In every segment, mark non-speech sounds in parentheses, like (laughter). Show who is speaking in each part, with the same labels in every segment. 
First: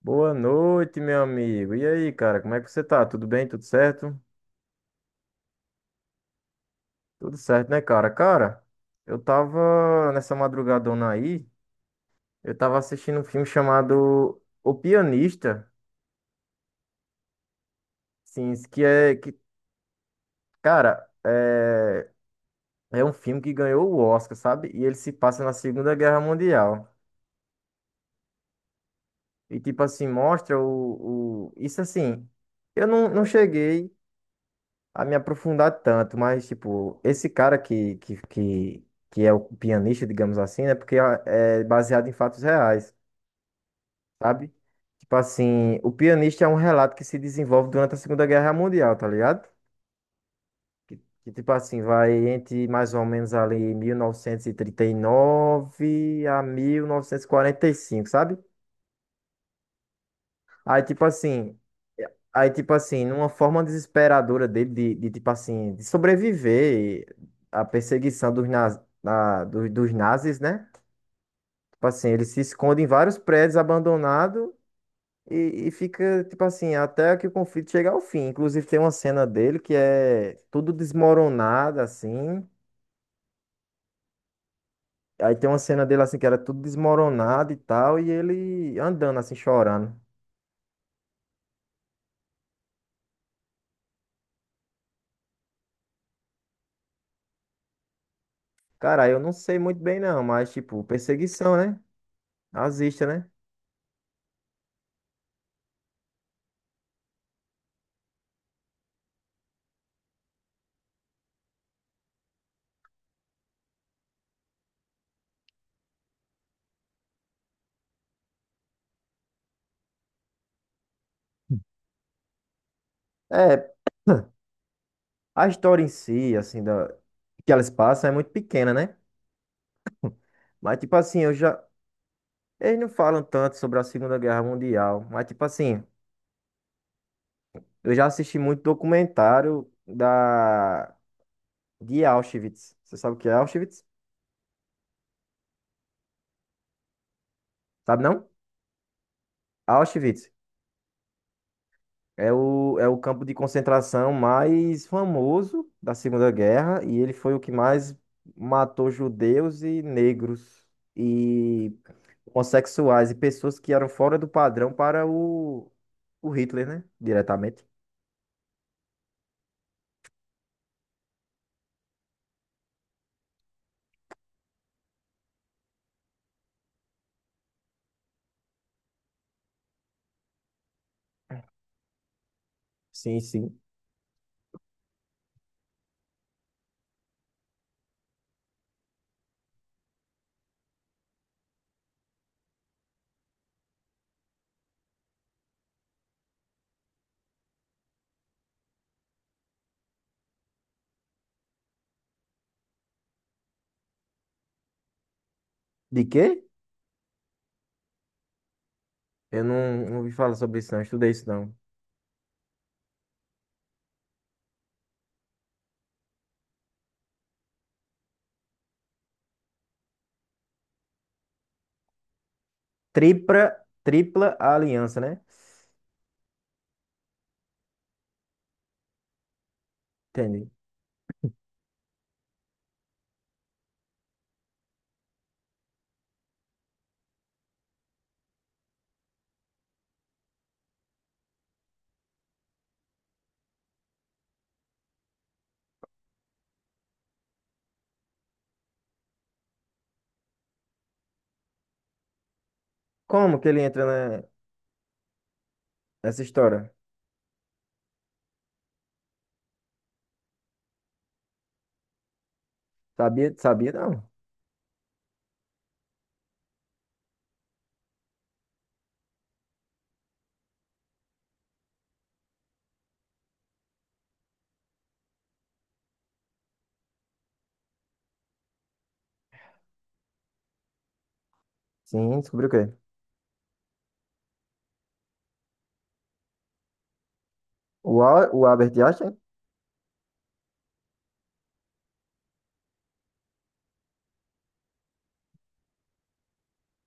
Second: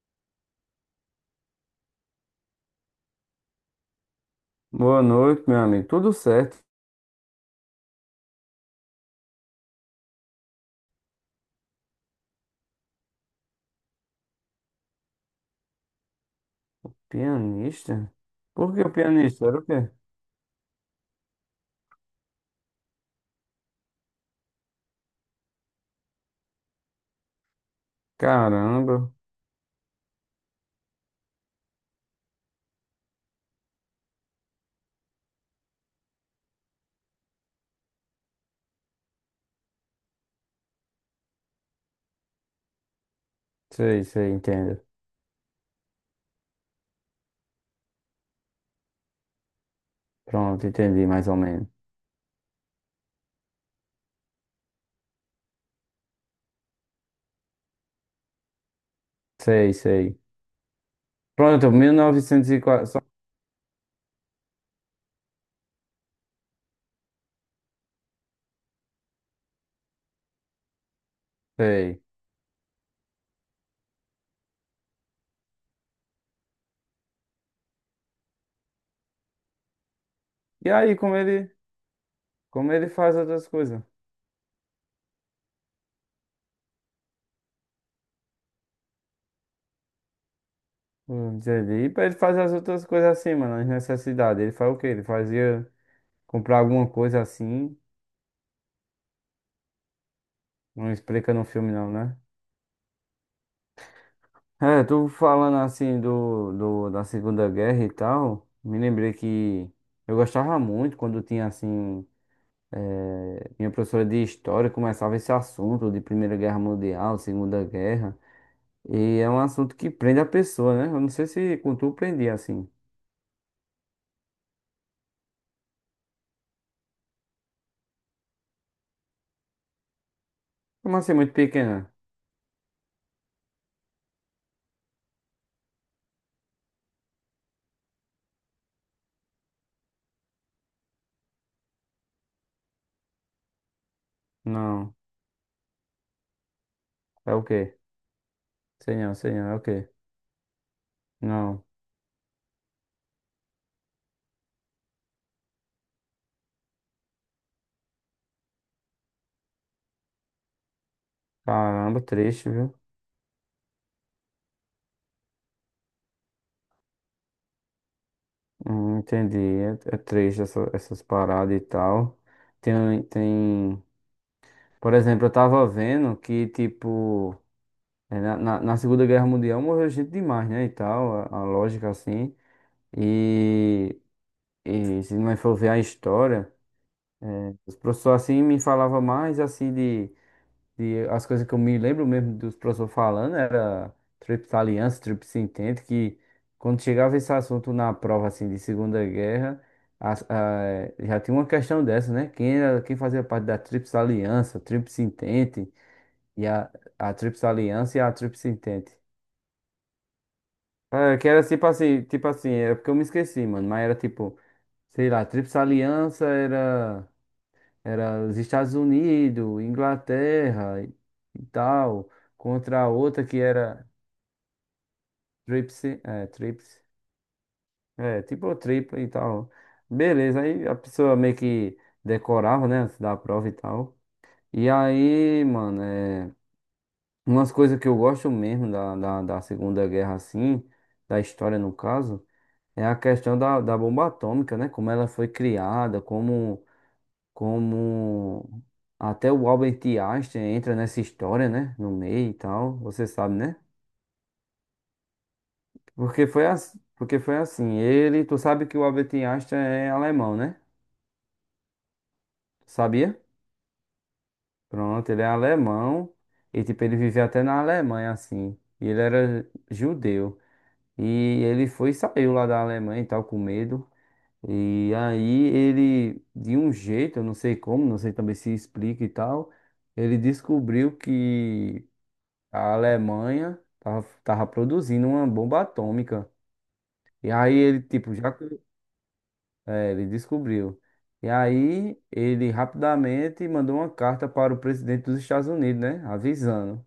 Speaker 1: Boa noite, meu amigo. E aí, cara, como é que você tá? Tudo bem? Tudo certo?
Speaker 2: Boa noite, meu amigo. Tudo certo?
Speaker 1: Tudo certo, né, cara? Cara, eu tava nessa madrugadona aí, eu tava assistindo um filme chamado O Pianista,
Speaker 2: Pianista?
Speaker 1: sim,
Speaker 2: Por que o pianista? Era o quê?
Speaker 1: cara, é um filme que ganhou o Oscar, sabe? E ele se passa na Segunda Guerra Mundial.
Speaker 2: Caramba.
Speaker 1: E tipo assim, mostra o... isso assim, eu não cheguei a me aprofundar tanto, mas, tipo, esse cara que é o pianista, digamos assim, né? Porque é baseado em fatos reais,
Speaker 2: Sei, sei,
Speaker 1: sabe?
Speaker 2: entendo.
Speaker 1: Tipo assim, o pianista é um relato que se desenvolve durante a Segunda Guerra Mundial, tá ligado?
Speaker 2: Pronto, entendi mais ou
Speaker 1: Tipo
Speaker 2: menos.
Speaker 1: assim, vai entre mais ou menos ali 1939 a 1945, sabe?
Speaker 2: Sei, sei.
Speaker 1: Aí, tipo assim,
Speaker 2: Pronto,
Speaker 1: Aí, tipo
Speaker 2: 1904.
Speaker 1: assim, numa forma desesperadora dele tipo assim, de sobreviver à perseguição dos dos nazis, né? Tipo
Speaker 2: Sei.
Speaker 1: assim, ele se esconde em vários prédios abandonados e fica, tipo assim, até que o conflito chegue ao fim. Inclusive, tem uma cena dele que é
Speaker 2: E
Speaker 1: tudo
Speaker 2: aí,
Speaker 1: desmoronado, assim.
Speaker 2: como ele faz outras coisas?
Speaker 1: Aí tem uma cena dele, assim, que era tudo desmoronado e tal, e ele andando, assim, chorando.
Speaker 2: Entendi. E pra ele fazer as outras coisas assim, mano, as necessidades. Ele faz o quê? Ele fazia comprar alguma coisa assim.
Speaker 1: Cara, eu não sei muito bem, não, mas, tipo,
Speaker 2: Não explica no
Speaker 1: perseguição,
Speaker 2: filme,
Speaker 1: né?
Speaker 2: não, né?
Speaker 1: Nazista, né?
Speaker 2: É, tu falando assim da Segunda Guerra e tal, me lembrei que eu gostava muito quando tinha assim, minha professora de história começava esse assunto de Primeira Guerra Mundial, Segunda Guerra, e é um assunto que prende a pessoa, né? Eu não sei se com tu prendia assim.
Speaker 1: É, a história em si, assim, que elas passam é muito pequena, né? Mas, tipo
Speaker 2: Como assim,
Speaker 1: assim, eu
Speaker 2: muito
Speaker 1: já.
Speaker 2: pequena?
Speaker 1: Eles não falam tanto sobre a Segunda Guerra Mundial, mas, tipo assim, eu já assisti muito documentário da... de Auschwitz. Você sabe o que é Auschwitz?
Speaker 2: Não, é o quê?
Speaker 1: Sabe não?
Speaker 2: Sei não, é o quê?
Speaker 1: Auschwitz.
Speaker 2: Não,
Speaker 1: É é o campo de concentração mais famoso da Segunda Guerra e ele foi o que mais matou judeus e negros e
Speaker 2: caramba, triste, viu?
Speaker 1: homossexuais e pessoas que eram fora do padrão para o Hitler, né? Diretamente.
Speaker 2: Entendi, é triste essas paradas e tal. Tem, tem. Por exemplo, eu tava vendo que, tipo, é, na Segunda Guerra Mundial morreu gente demais, né? E tal, a lógica assim.
Speaker 1: Sim, sim.
Speaker 2: E, e se não for ver a história, os professores assim me falavam mais assim de as coisas que eu me lembro mesmo dos professores falando, era Tríplice Aliança, Tríplice Entente, que quando chegava esse assunto na prova assim de Segunda Guerra, já tinha uma questão dessa, né? Quem era, quem fazia parte da Tríplice Aliança, Tríplice Entente.
Speaker 1: De quê?
Speaker 2: E a Tríplice Aliança e a Tríplice Entente.
Speaker 1: Eu não ouvi falar sobre isso, não. Estudei
Speaker 2: Ah,
Speaker 1: isso,
Speaker 2: que era
Speaker 1: não.
Speaker 2: tipo assim, é porque eu me esqueci, mano. Mas era tipo, sei lá, Tríplice Aliança era, era os Estados Unidos, Inglaterra e tal, contra a outra que
Speaker 1: Tripla,
Speaker 2: era
Speaker 1: tripla aliança, né?
Speaker 2: Tríplice, é, tipo tripla e tal. Beleza,
Speaker 1: Entendi.
Speaker 2: aí a pessoa meio que decorava, né, antes da prova e tal. E aí, mano, é. Umas coisas que eu gosto mesmo da Segunda Guerra, assim, da história no caso, é a questão da bomba atômica, né? Como ela foi criada, como até o Albert Einstein entra nessa história, né? No meio e tal, você sabe,
Speaker 1: Como que
Speaker 2: né?
Speaker 1: ele entra na- nessa
Speaker 2: Porque foi,
Speaker 1: história?
Speaker 2: as, porque foi assim, ele, tu sabe que o Albert Einstein é alemão, né? Sabia?
Speaker 1: Sabia, sabia, não.
Speaker 2: Pronto, ele é alemão e, tipo, ele vivia até na Alemanha, assim, e ele era judeu. E ele foi e saiu lá da Alemanha e tal, com medo. E aí ele, de um jeito, eu não sei como, não sei também se explica e tal, ele descobriu que
Speaker 1: Sim, descobriu o quê?
Speaker 2: a Alemanha tava produzindo uma bomba atômica. E aí ele, tipo, já.
Speaker 1: O
Speaker 2: que-
Speaker 1: Albert Einstein?
Speaker 2: É, ele descobriu. E aí ele rapidamente mandou uma carta para o presidente dos Estados Unidos, né? Avisando.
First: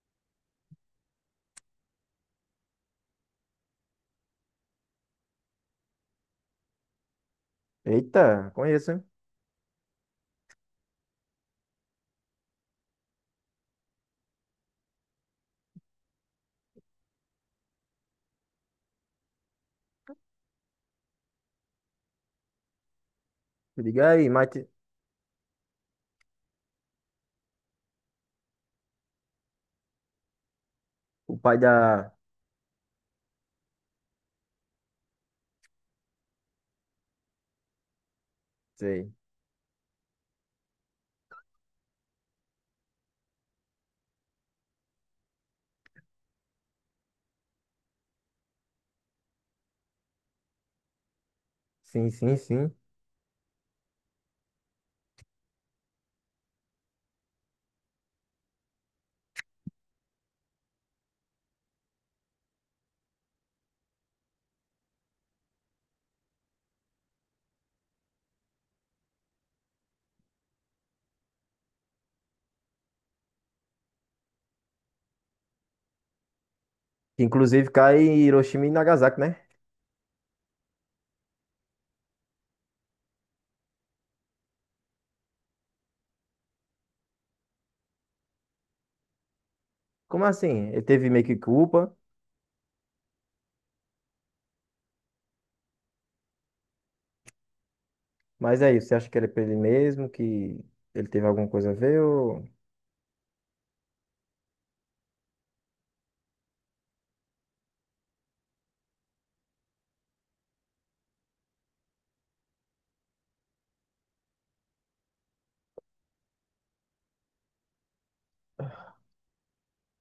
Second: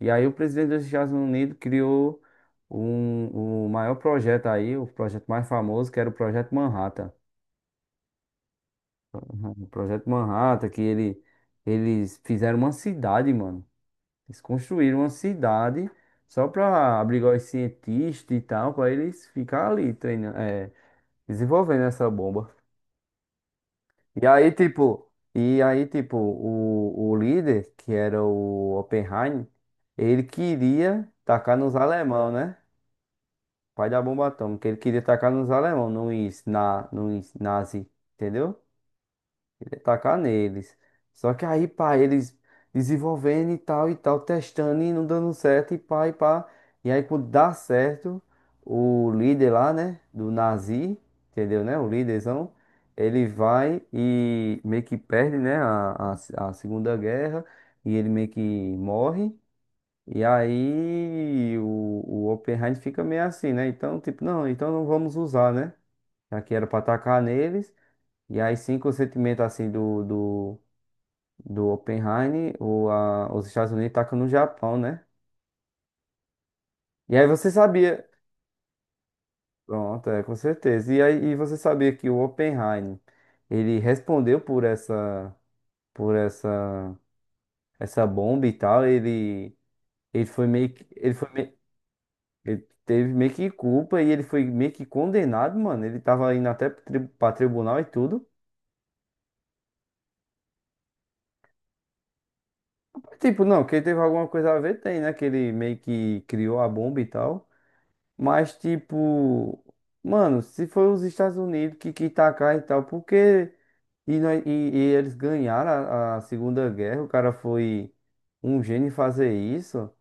Speaker 2: E aí o presidente dos Estados Unidos criou o maior projeto aí, o projeto mais famoso, que era o Projeto Manhattan.
Speaker 1: Eita, conheço, hein?
Speaker 2: Uhum. O Projeto Manhattan, que eles fizeram uma cidade, mano. Eles construíram uma cidade só para abrigar os cientistas e tal, para eles ficar ali treinando, desenvolvendo essa bomba.
Speaker 1: Se Liga
Speaker 2: E
Speaker 1: aí,
Speaker 2: aí,
Speaker 1: Mate,
Speaker 2: tipo, e aí, tipo, o líder, que era o Oppenheimer, ele queria
Speaker 1: o pai
Speaker 2: tacar nos
Speaker 1: da.
Speaker 2: alemão, né? Pai da bomba atômica. Ele queria tacar nos alemão, nos nazi, entendeu?
Speaker 1: Sei.
Speaker 2: Ele ia tacar neles. Só que aí, pá, eles desenvolvendo e tal, testando e não dando certo, e pá, e pá. E aí, quando dá certo, o líder lá, né, do nazi, entendeu, né? O
Speaker 1: Sim, sim,
Speaker 2: líderzão,
Speaker 1: sim.
Speaker 2: ele vai e meio que perde, né, a Segunda Guerra, e ele meio que morre. E aí o Oppenheim fica meio assim, né? Então, tipo, não, então não vamos usar, né? Já que era pra atacar neles. E aí sim, com o sentimento assim do Oppenheim, os Estados Unidos tacam no Japão, né? E
Speaker 1: Que
Speaker 2: aí você
Speaker 1: inclusive cai
Speaker 2: sabia.
Speaker 1: em Hiroshima e Nagasaki, né?
Speaker 2: Pronto, é, com certeza. E aí e você sabia que o Oppenheim, ele respondeu por essa, essa bomba e tal. Ele,
Speaker 1: Como
Speaker 2: ele foi
Speaker 1: assim?
Speaker 2: meio,
Speaker 1: Ele
Speaker 2: que-
Speaker 1: teve
Speaker 2: ele
Speaker 1: meio
Speaker 2: foi
Speaker 1: que
Speaker 2: meio
Speaker 1: culpa,
Speaker 2: Ele teve meio que culpa e ele foi meio que condenado, mano. Ele tava indo até pra tribunal e tudo.
Speaker 1: mas é isso. Você acha que ele é pra ele mesmo? Que ele teve alguma coisa a ver? Ou...
Speaker 2: Tipo, não, que ele teve alguma coisa a ver, tem, né? Que ele meio que criou a bomba e tal. Mas, tipo, mano, se foi os Estados Unidos que quis tacar e tal, porque. E eles ganharam a Segunda Guerra, o cara foi um gênio em fazer isso.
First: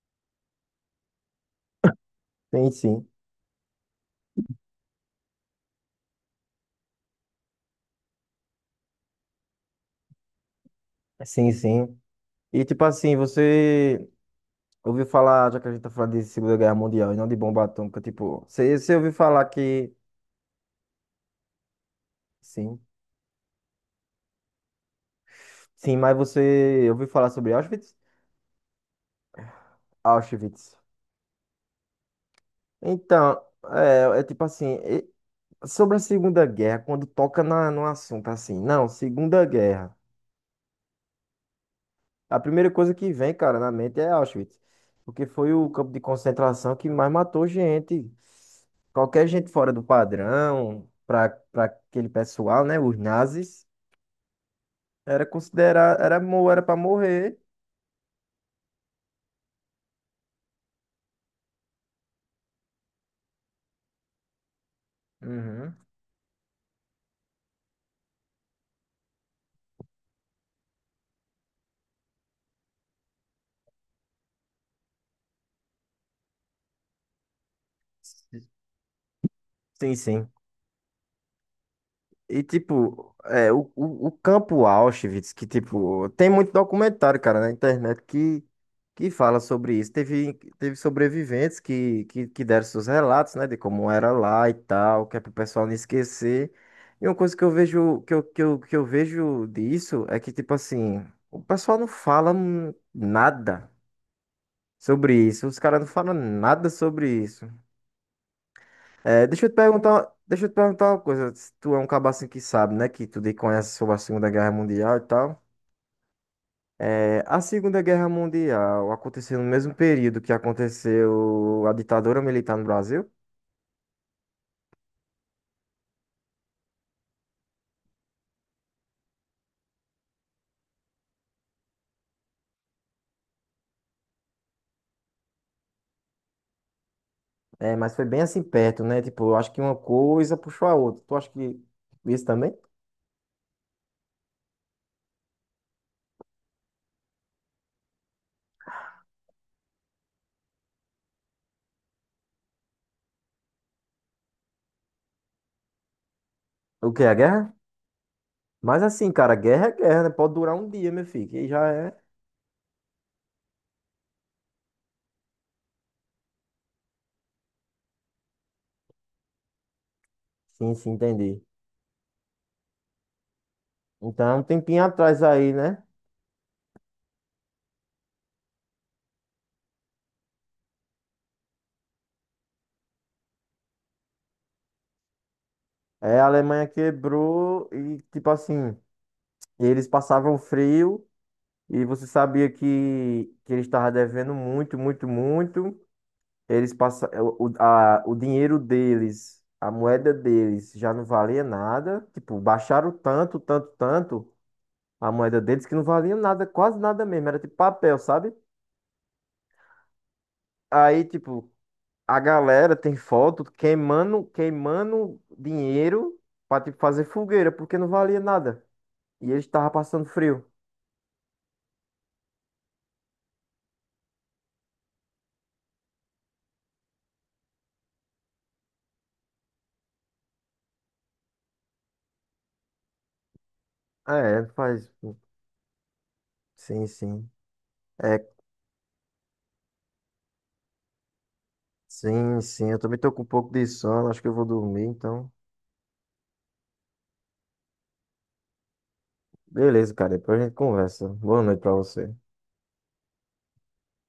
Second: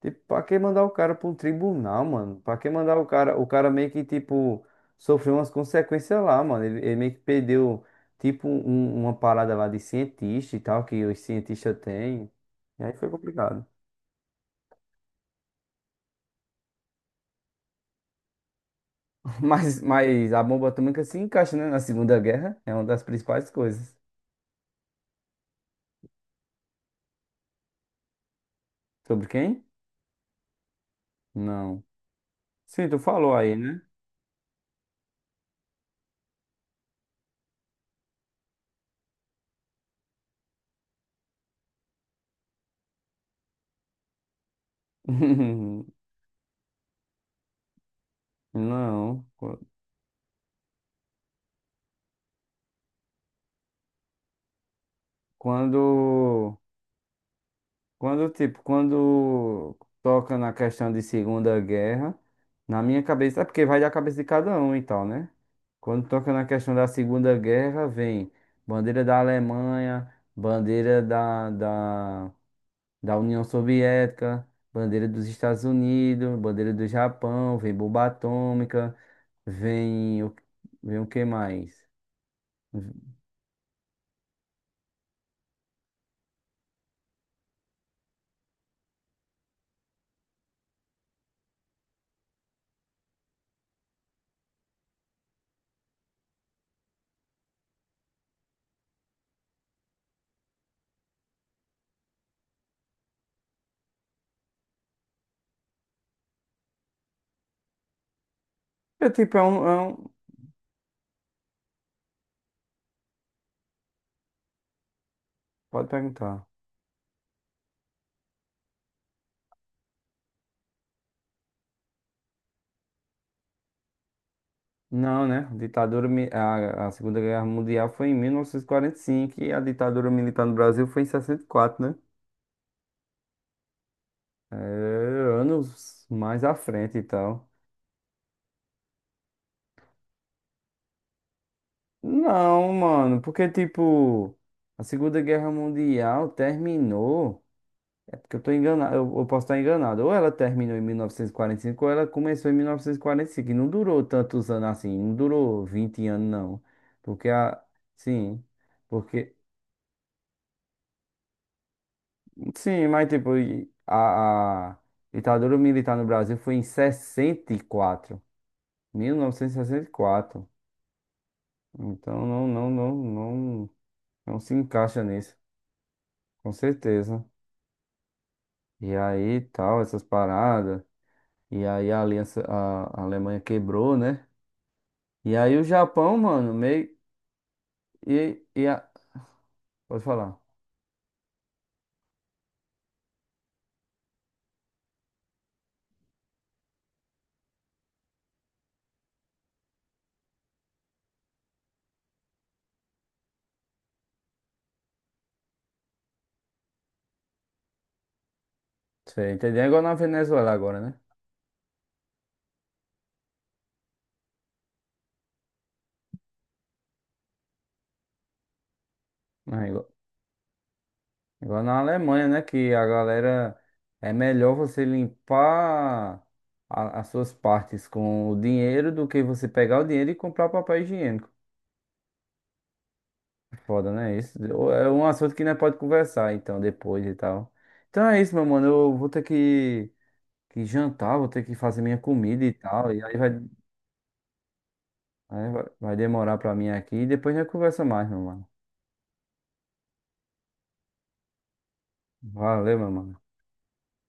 Speaker 2: Tipo, pra que mandar o cara pra um tribunal, mano? Pra
Speaker 1: Sim,
Speaker 2: que mandar o
Speaker 1: sim.
Speaker 2: cara? O cara meio que, tipo, sofreu umas consequências lá, mano. Ele meio que perdeu, tipo, uma parada lá de cientista e tal, que os
Speaker 1: Sim,
Speaker 2: cientistas
Speaker 1: sim.
Speaker 2: têm.
Speaker 1: E tipo
Speaker 2: E aí foi
Speaker 1: assim,
Speaker 2: complicado.
Speaker 1: você ouviu falar, já que a gente tá falando de Segunda Guerra Mundial e não de bomba atômica, tipo, você ouviu
Speaker 2: (laughs)
Speaker 1: falar
Speaker 2: Mas,
Speaker 1: que.
Speaker 2: mas a bomba atômica se encaixa, né, na Segunda Guerra. É
Speaker 1: Sim.
Speaker 2: uma das principais coisas.
Speaker 1: Sim, mas você ouviu falar sobre Auschwitz?
Speaker 2: Sobre quem?
Speaker 1: Auschwitz.
Speaker 2: Não. Sim, tu falou
Speaker 1: Então,
Speaker 2: aí, né?
Speaker 1: é tipo assim. Sobre a Segunda Guerra, quando toca na, no assunto assim, não, Segunda Guerra. A primeira coisa que vem, cara, na mente é Auschwitz, porque foi o campo
Speaker 2: (laughs)
Speaker 1: de concentração que mais matou gente.
Speaker 2: Não.
Speaker 1: Qualquer gente fora do padrão, para aquele pessoal, né, os nazis, era considerar,
Speaker 2: Quando.
Speaker 1: era para morrer.
Speaker 2: Quando, tipo, quando toca na questão de Segunda Guerra, na minha cabeça, é porque vai da cabeça de cada um e tal, né?
Speaker 1: Uhum.
Speaker 2: Quando toca na questão da Segunda Guerra, vem bandeira da Alemanha, bandeira da União Soviética, bandeira dos Estados Unidos, bandeira do Japão, vem bomba atômica,
Speaker 1: Sim,
Speaker 2: vem
Speaker 1: sim.
Speaker 2: o, vem o que mais?
Speaker 1: E, tipo, o campo Auschwitz, que, tipo, tem muito documentário, cara, na internet que fala sobre isso. Teve sobreviventes que deram seus relatos, né, de como era lá e tal, que é pro pessoal não esquecer. E uma coisa que eu vejo, que eu vejo disso é que, tipo assim, o pessoal não fala nada sobre isso. Os caras não falam nada sobre isso.
Speaker 2: É
Speaker 1: É,
Speaker 2: tipo, é um...
Speaker 1: deixa eu te perguntar uma coisa. Se tu é um cabo assim que sabe, né? Que tu conhece sobre a Segunda Guerra Mundial e tal.
Speaker 2: Pode perguntar.
Speaker 1: É, a Segunda Guerra Mundial aconteceu no mesmo período que aconteceu a ditadura militar no Brasil.
Speaker 2: Não, né? A Segunda Guerra Mundial foi em mil novecentos e quarenta e cinco e a ditadura militar no Brasil foi em 64, né? É, anos mais à frente e tal.
Speaker 1: É, mas foi bem assim perto, né? Tipo, eu acho que uma coisa puxou a outra. Tu acha que isso também?
Speaker 2: Não, mano, porque tipo, a Segunda Guerra Mundial terminou. É porque eu tô enganado, eu posso estar enganado. Ou ela terminou em 1945 ou ela começou em mil novecentos e quarenta e cinco e não durou tantos anos assim, não durou 20 anos, não.
Speaker 1: O que é a
Speaker 2: Porque
Speaker 1: guerra?
Speaker 2: a. Sim.
Speaker 1: Mas assim, cara,
Speaker 2: Porque.
Speaker 1: guerra é guerra, né? Pode durar um dia, meu filho. Que já é.
Speaker 2: Sim, mas tipo, a ditadura militar no Brasil foi em sessenta e quatro, 1964.
Speaker 1: Sim, sim, entendi.
Speaker 2: Então não, não, não, não,
Speaker 1: Então,
Speaker 2: não
Speaker 1: um
Speaker 2: se
Speaker 1: tempinho
Speaker 2: encaixa
Speaker 1: atrás
Speaker 2: nisso,
Speaker 1: aí, né?
Speaker 2: com certeza. E aí tal, essas paradas. E aí a aliança, a Alemanha quebrou, né? E aí o Japão,
Speaker 1: É, a
Speaker 2: mano,
Speaker 1: Alemanha
Speaker 2: meio.
Speaker 1: quebrou e, tipo
Speaker 2: E
Speaker 1: assim.
Speaker 2: a,
Speaker 1: E eles
Speaker 2: pode
Speaker 1: passavam
Speaker 2: falar.
Speaker 1: frio e você sabia que eles estavam devendo muito, muito, muito. Eles passa, o dinheiro deles, a moeda deles já não valia nada. Tipo, baixaram tanto, tanto, tanto a moeda deles que não valia nada, quase nada mesmo. Era tipo papel, sabe?
Speaker 2: Você entendeu? É igual na Venezuela agora,
Speaker 1: Aí, tipo, a galera tem foto queimando, queimando dinheiro pra, tipo, fazer fogueira, porque não valia nada. E eles estavam
Speaker 2: né?
Speaker 1: passando frio.
Speaker 2: Igual na Alemanha, né? Que a galera é melhor você limpar as suas partes com o dinheiro do que você pegar o dinheiro e comprar papel higiênico. É foda, né? Isso
Speaker 1: É, faz.
Speaker 2: é um assunto que nós pode conversar então
Speaker 1: Sim,
Speaker 2: depois e
Speaker 1: sim.
Speaker 2: tal. Então
Speaker 1: É,
Speaker 2: é isso, meu mano. Eu vou ter que jantar, vou ter que fazer minha
Speaker 1: sim,
Speaker 2: comida e
Speaker 1: sim, eu
Speaker 2: tal.
Speaker 1: também
Speaker 2: E
Speaker 1: tô
Speaker 2: aí
Speaker 1: com um
Speaker 2: vai,
Speaker 1: pouco de sono, acho que eu vou dormir, então.
Speaker 2: aí vai vai demorar pra mim aqui. E depois a gente conversa mais, meu mano.
Speaker 1: Beleza, cara, depois a gente conversa. Boa noite pra você.
Speaker 2: Valeu, meu mano.